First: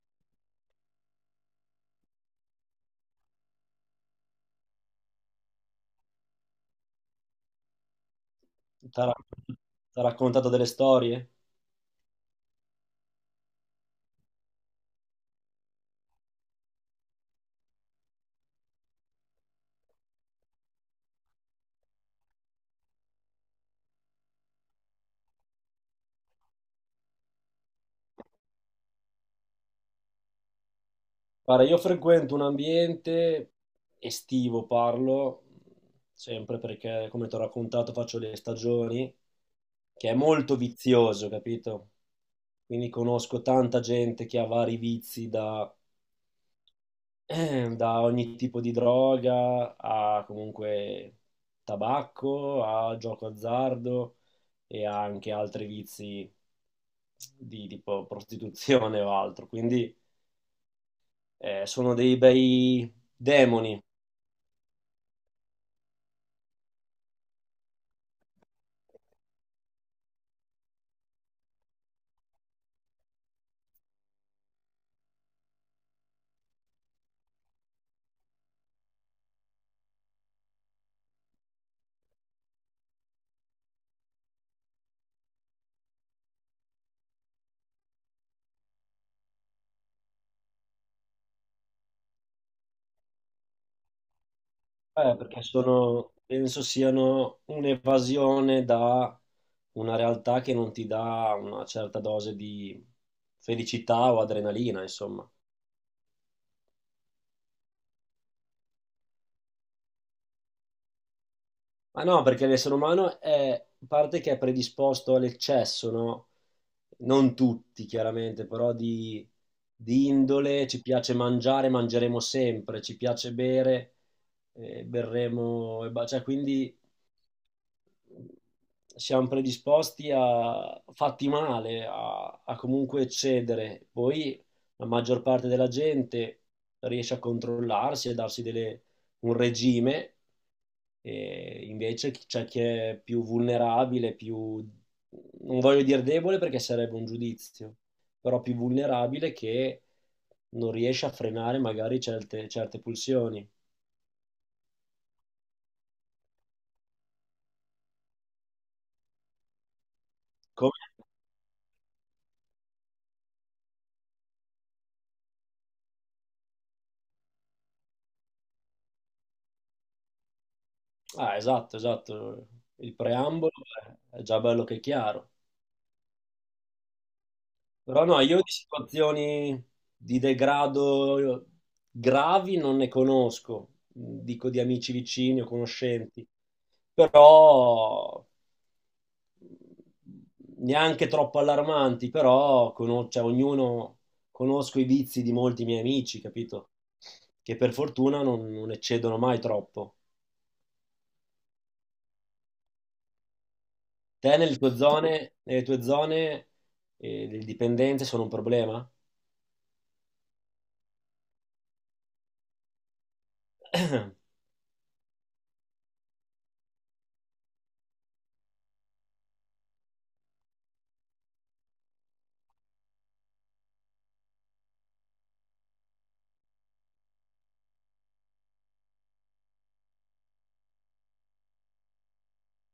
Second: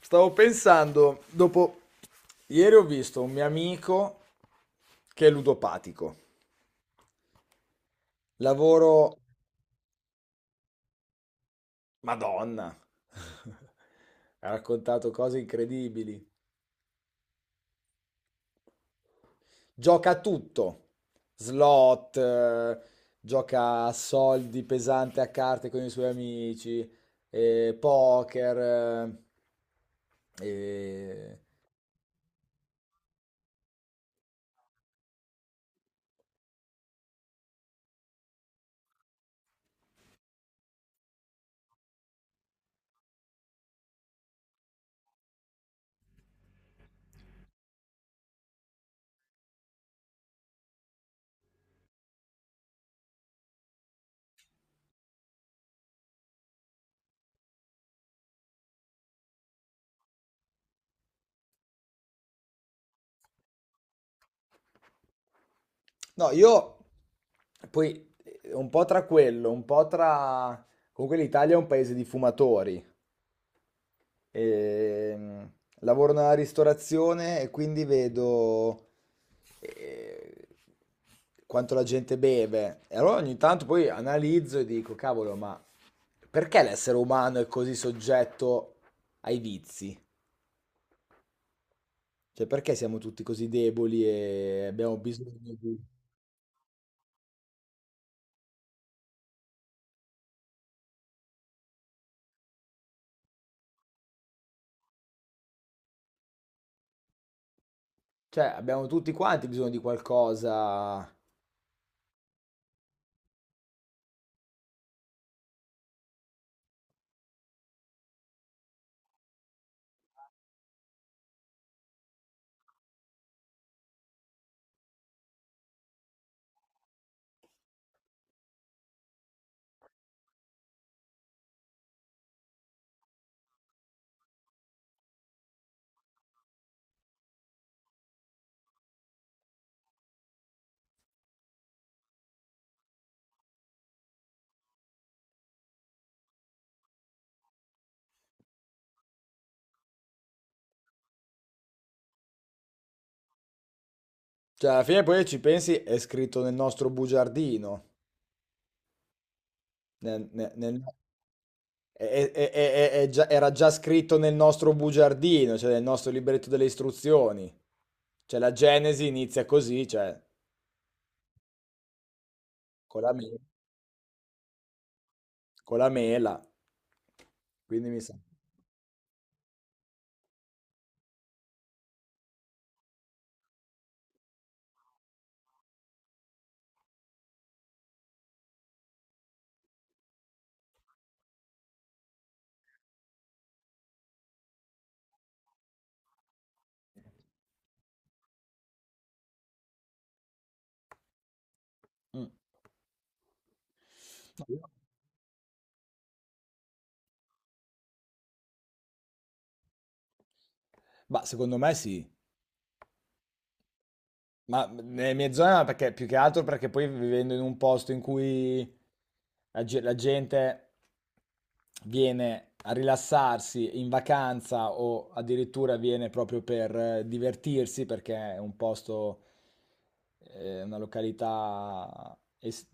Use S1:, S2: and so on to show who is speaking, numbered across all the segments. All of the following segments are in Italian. S1: Stavo pensando, dopo ieri ho visto un mio amico che è ludopatico.
S2: T'ha
S1: Lavoro,
S2: rac- T'ha raccontato delle storie?
S1: Madonna. Ha raccontato cose incredibili. Gioca a tutto. Slot, gioca a soldi pesante a carte con i suoi amici, poker, e
S2: Guarda, io frequento un ambiente estivo, parlo, sempre perché, come ti ho raccontato, faccio le stagioni, che è molto vizioso, capito? Quindi conosco tanta gente che ha vari vizi da, da ogni tipo di droga a comunque tabacco, a gioco azzardo e anche altri vizi di tipo prostituzione o altro. Sono dei bei demoni,
S1: no, io poi un po' tra quello, un po' tra... Comunque l'Italia è un paese di fumatori. E, mm, lavoro nella ristorazione e quindi vedo eh, quanto la gente beve. E allora ogni tanto poi analizzo e dico, cavolo, ma perché l'essere umano è così soggetto ai vizi? Cioè, perché siamo tutti così deboli e abbiamo
S2: perché
S1: bisogno di...
S2: sono, penso siano un'evasione da una realtà che non ti dà una certa dose di felicità o adrenalina, insomma.
S1: Cioè, abbiamo tutti quanti bisogno di qualcosa.
S2: Ma no, perché l'essere umano è parte che è predisposto all'eccesso, no? Non tutti, chiaramente, però di indole, ci piace mangiare, mangeremo sempre, ci piace bere, berremo, e cioè quindi siamo predisposti a fatti male, a comunque cedere. Poi la maggior parte della gente riesce a controllarsi e un regime, e invece c'è chi è più vulnerabile, più, non voglio dire debole perché sarebbe un giudizio, però più vulnerabile che non riesce a frenare magari certe pulsioni.
S1: Cioè, alla fine poi ci pensi, è scritto nel nostro bugiardino. Nel- nel-
S2: Come.
S1: nel- è- è già- Era già scritto nel nostro bugiardino, cioè nel nostro libretto delle istruzioni. Cioè, la Genesi inizia così, cioè,
S2: Ah, esatto, esatto. Il
S1: con la, me-
S2: preambolo, beh, è già bello che è chiaro.
S1: con la mela. Quindi mi
S2: Però
S1: sa.
S2: no, io di situazioni di degrado gravi non ne conosco, dico di amici vicini o conoscenti, però mm, neanche troppo allarmanti, però cioè, ognuno conosco i vizi di molti miei amici, capito? Che per fortuna non eccedono mai troppo.
S1: Mm.
S2: Te nelle tue zone le dipendenze sono un problema?
S1: Ma secondo me sì. Ma nelle mie zone no, perché più che altro perché poi vivendo in un posto in cui la gente viene a rilassarsi in vacanza o addirittura viene proprio per divertirsi perché è un posto, eh, una località es-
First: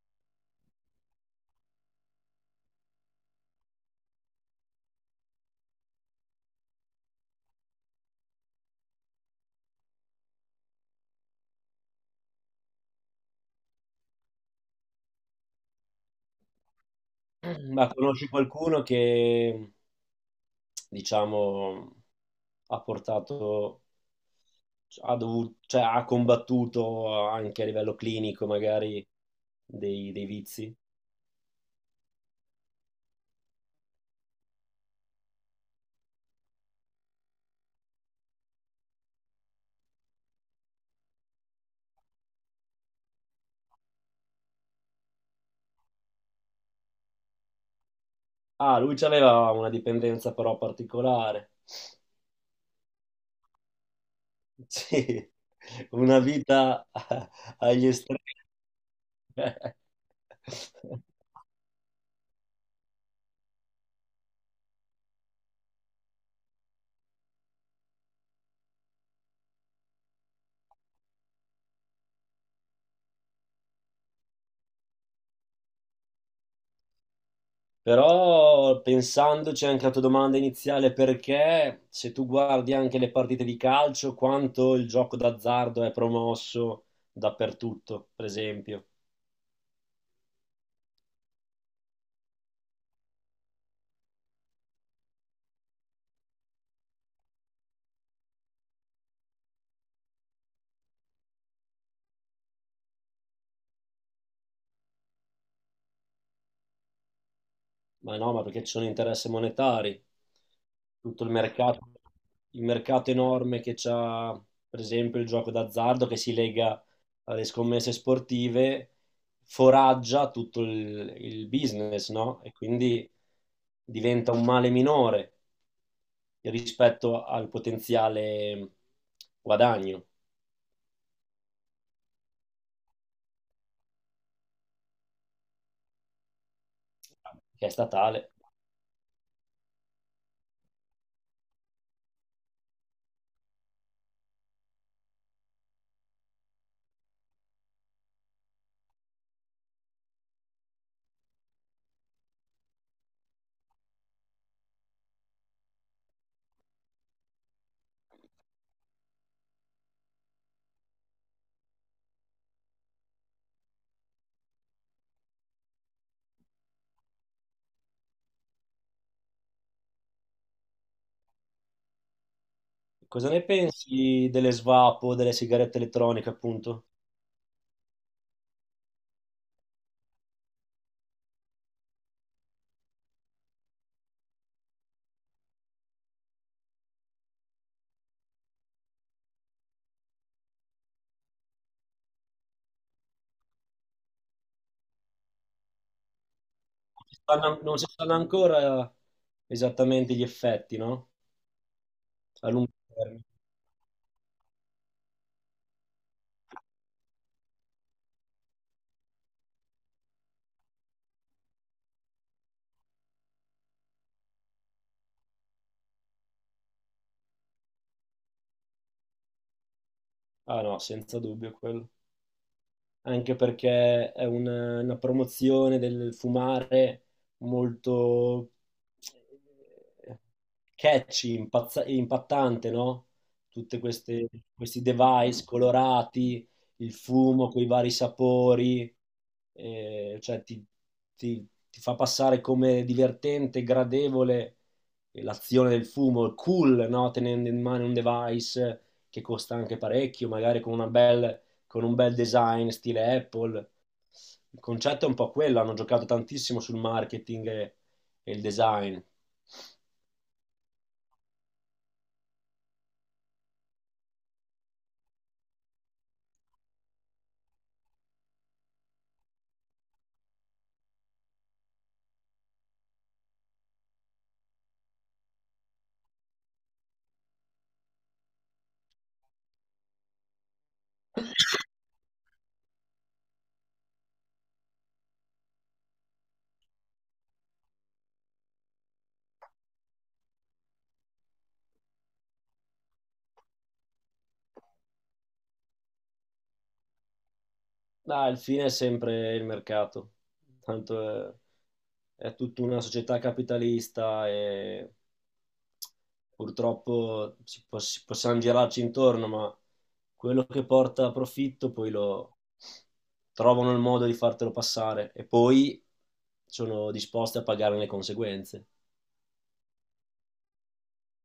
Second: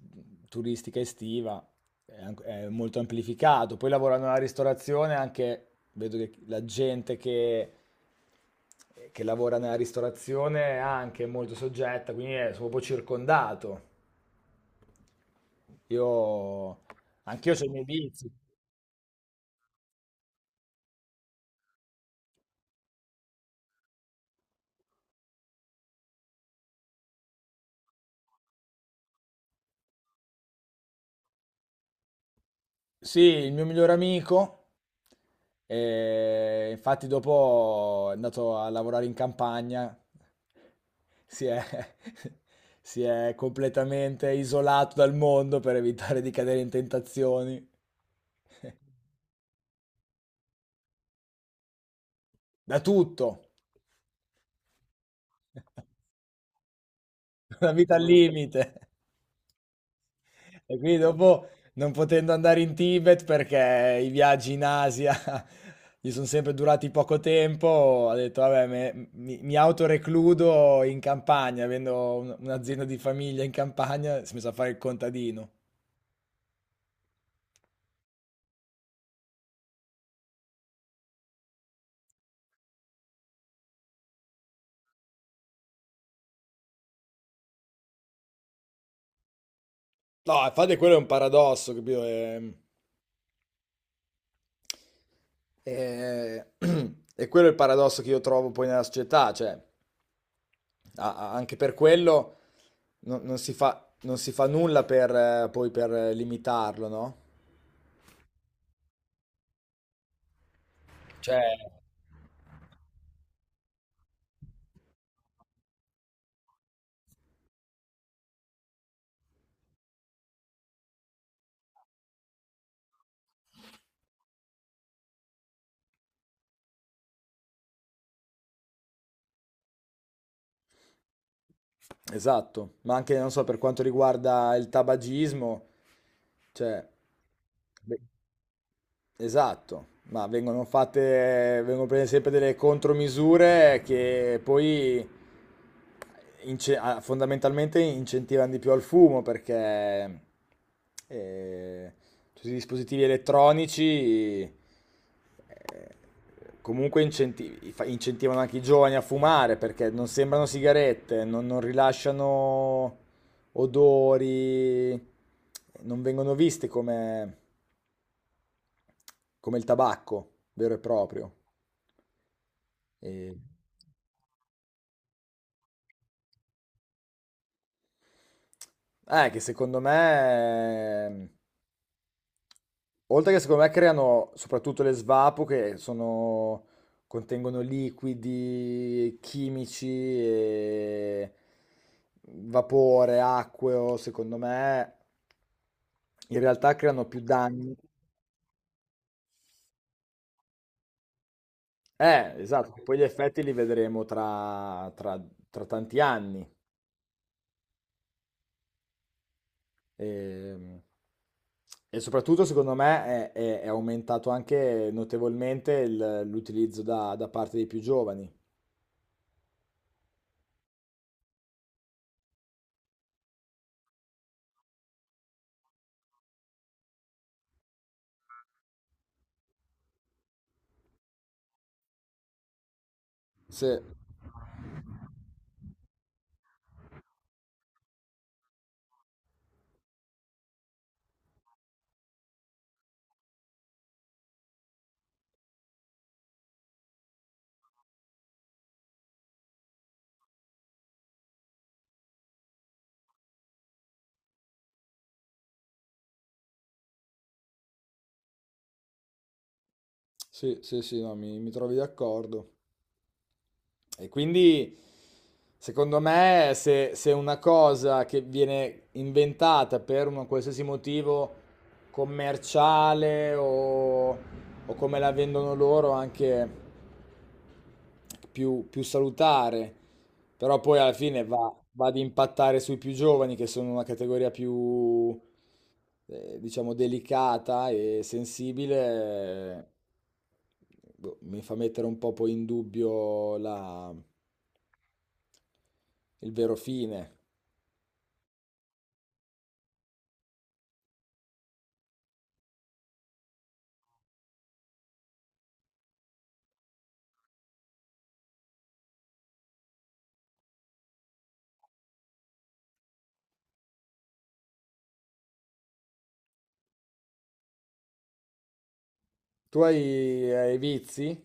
S1: turistica estiva, è molto amplificato. Poi lavorando nella ristorazione anche vedo che la gente che lavora nella ristorazione è anche molto soggetta, quindi sono un po' circondato. Io, anch'io ho i miei
S2: Ma conosci
S1: vizi.
S2: qualcuno che, diciamo, ha portato, ha dovuto, cioè, ha combattuto anche a livello clinico magari dei vizi?
S1: Sì, il mio migliore amico, infatti dopo è andato a lavorare in campagna, si è, si è completamente isolato dal mondo per evitare di cadere in tentazioni,
S2: Ah, lui aveva una dipendenza però particolare.
S1: da tutto,
S2: Sì, una vita
S1: una
S2: agli
S1: vita al
S2: estremi.
S1: limite. E quindi dopo, non potendo andare in Tibet perché i viaggi in Asia gli sono sempre durati poco tempo, ho detto, vabbè, mi autorecludo in campagna, avendo un'azienda di famiglia in campagna, si è messo a fare il contadino.
S2: Però pensandoci anche alla tua domanda iniziale, perché se tu guardi anche le partite di calcio, quanto il gioco d'azzardo è promosso dappertutto, per esempio.
S1: No, infatti quello è un paradosso, capito? È- è quello il paradosso che io trovo poi nella società, cioè, anche per quello non si fa, non si fa nulla per, poi per limitarlo, no?
S2: Ma no, ma perché ci sono interessi monetari. Tutto
S1: Cioè,
S2: il mercato enorme che c'ha, per esempio, il gioco d'azzardo che si lega alle scommesse sportive, foraggia il business, no? E quindi diventa un male minore rispetto al potenziale guadagno
S1: esatto, ma anche, non so, per quanto riguarda il tabagismo, cioè,
S2: che è
S1: beh,
S2: statale.
S1: esatto, ma vengono fatte, vengono prese sempre delle contromisure che poi fondamentalmente incentivano di più al fumo perché eh, tutti i dispositivi elettronici eh, comunque incentivano anche i giovani a fumare perché non sembrano sigarette, non rilasciano odori, non vengono viste come come il tabacco vero e proprio.
S2: Cosa
S1: E...
S2: ne pensi delle svapo, delle sigarette elettroniche, appunto?
S1: Che secondo me, oltre che secondo me creano soprattutto le svapo contengono liquidi chimici e vapore, acqueo, secondo me in realtà creano più danni.
S2: Non si sanno ancora esattamente gli effetti, no? A lungo
S1: Esatto, poi gli
S2: termine.
S1: effetti li vedremo tra tanti anni. E, e soprattutto, secondo me, è aumentato anche notevolmente l'utilizzo da parte dei più giovani.
S2: Ah no, senza dubbio quello. Anche perché è una promozione del fumare molto eh, catchy, impattante, no?
S1: Sì,
S2: Tutti questi device colorati, il fumo con i vari sapori, eh, cioè ti, ti fa passare come divertente, gradevole, l'azione del fumo, cool, no? Tenendo in mano un device che costa anche parecchio, magari con una bella con un bel design stile Apple. Il concetto è un po' quello, hanno giocato tantissimo sul marketing e il design.
S1: sì, sì, sì, no, mi trovi d'accordo. E quindi, secondo me, se una cosa che viene inventata per un qualsiasi motivo commerciale o come la vendono loro, anche più salutare, però poi alla fine va ad impattare sui più giovani che sono una categoria più, diciamo, delicata e sensibile, boh, mi fa mettere un po' poi in dubbio il vero fine.
S2: Ma il fine è sempre il mercato, tanto è tutta una società capitalista e purtroppo si possiamo girarci intorno, ma quello che porta a profitto poi lo trovano il modo di fartelo passare e poi sono disposti a pagare le conseguenze.
S1: Tu hai vizi?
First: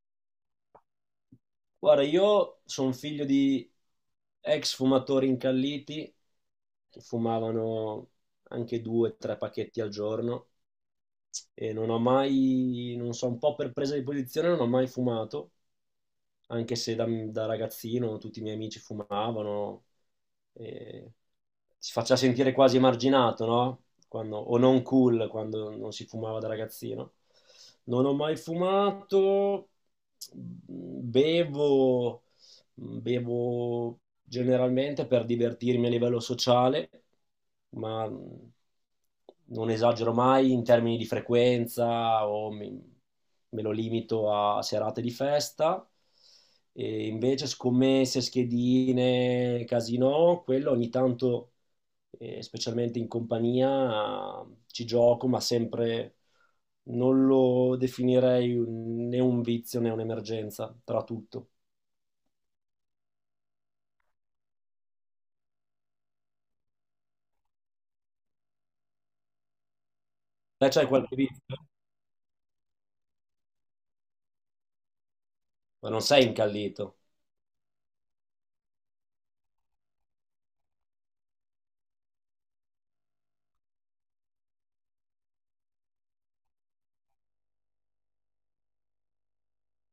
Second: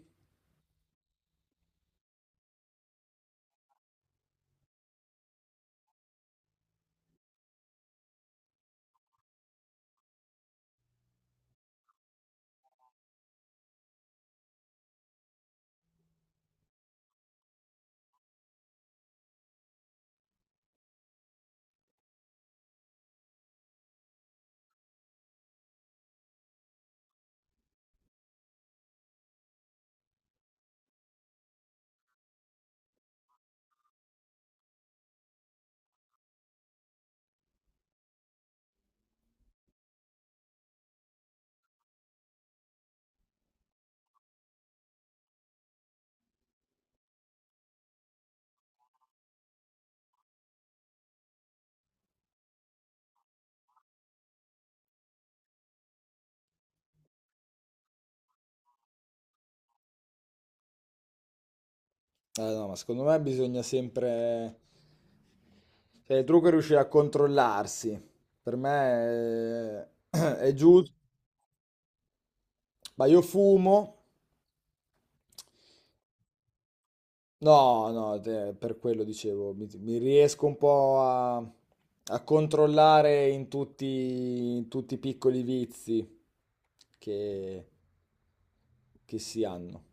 S2: Guarda, io sono figlio di ex fumatori incalliti, che fumavano anche 2 o 3 pacchetti al giorno e non ho mai, non so, un po' per presa di posizione non ho mai fumato, anche se da ragazzino tutti i miei amici fumavano, e si faccia sentire quasi emarginato, no? O non cool quando non si fumava da ragazzino. Non ho mai fumato, bevo. Bevo generalmente per divertirmi a livello sociale, ma non esagero mai in termini di frequenza o me lo limito a serate di festa. E invece scommesse, schedine, casino, quello ogni tanto, specialmente in compagnia, ci gioco, ma sempre non lo definirei né un vizio né un'emergenza, tra tutto.
S1: No, ma secondo me bisogna sempre... Cioè, il trucco è riuscire a controllarsi. Per me è,
S2: Te c'hai
S1: giusto.
S2: qualche vizio?
S1: Ma io fumo.
S2: Ma non sei incallito.
S1: No, no, per quello dicevo, mi riesco un po' a, a controllare in tutti i piccoli vizi che, che si hanno.